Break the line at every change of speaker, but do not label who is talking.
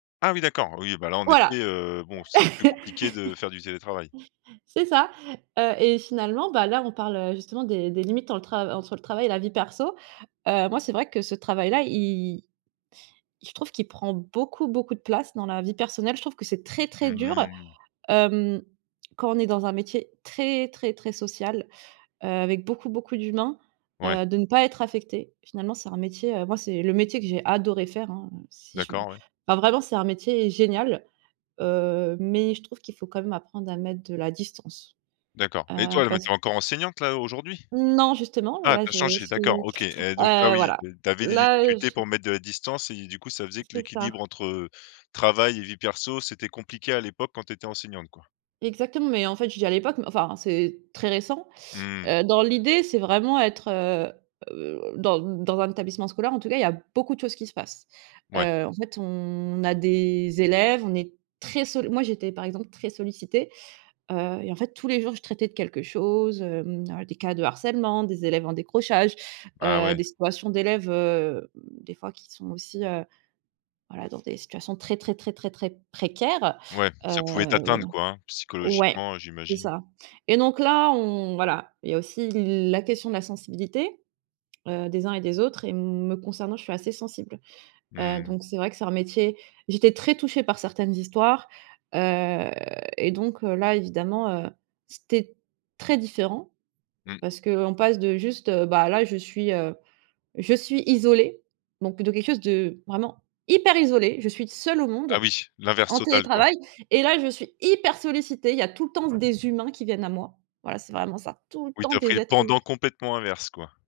Ah oui d'accord, oui, ben là, en effet,
Voilà,
heu, bon, c'est plus compliqué de faire du télétravail.
c'est ça, heu et finalement, ben là, on parle, heu, justement des des limites dans le tra entre le travail et la vie perso. Heu, moi, c'est vrai que ce travail-là i je trouve qu'il prend beaucoup, beaucoup de place dans la vie personnelle. Je trouve que c'est très, très
Mmh
dur,
mh.
hem, quand on est dans un métier, très, très, très social, heu, avec beaucoup, beaucoup d'humains,
Ouais.
heu, de ne pas être affecté. Finalement, c'est un métier, heu, moi, c'est le métier que j'ai adoré faire, hein, si je
D'accord, ouais.
enfin, vraiment, c'est un métier génial, heu, mais je trouve qu'il faut quand même apprendre à mettre de la distance,
D'accord et
heu,
toi mais
parce
tu
q
es encore enseignante là aujourd'hui?
Non justement,
Ah,
là
tu as
je
changé, d'accord,
suis,
OK et donc ah
heu,
oui,
voilà,
de tu avais des
là
difficultés
je
pour mettre de la distance et du coup, ça faisait que
C'est
l'équilibre
ça.
entre travail et vie perso c'était compliqué à l'époque quand tu étais enseignante, quoi?
Exactement, mais en fait, je dis à l'époque, enfin, c'est très récent,
Mmh.
heu, dans l'idée, c'est vraiment être, heu heu, dans dans un établissement scolaire, en tout cas, il y a beaucoup de choses qui se passent,
Ouais.
heu, en fait, on a des élèves, on est très solli moi, j'étais, par exemple, très sollicitée, heu et en fait, tous les jours, je traitais de quelque chose, hem, à des cas de harcèlement, des élèves en décrochage,
Ah
heu,
ouais.
des situations d'élèves, heu, des fois, qui sont aussi, heu heu, dans des situations très, très, très, très, très précaires,
Ouais,
heu,
ça pouvait
voilà
t'atteindre, quoi, hein,
ouais,
psychologiquement, heu,
c'est
j'imagine?
ça et donc là, on voilà, il y a aussi la question de la sensibilité, heu, des uns et des autres et me concernant, je suis assez sensible, heu,
Mmh.
donc c'est vrai que c'est un métier j'étais très touchée par certaines histoires, heu et donc heu, là, évidemment, heu, c'était très différent,
Mmh.
parce qu'on passe de juste, heu: «Ben là, je suis, heu, je suis isolée», bon, plutôt quelque chose de, vraiment, hyper isolé. Je suis seule au
Ah
monde,
oui, l'inverse
en
total, quoi.
télétravail et là je suis hyper sollicitée, il y a tout le temps des humains qui viennent à moi. Voilà c'est
Mmh.
vraiment ça, tout le
Oui
temps
tu as pris
des
le
êtres hu
pendant complètement inverse, quoi.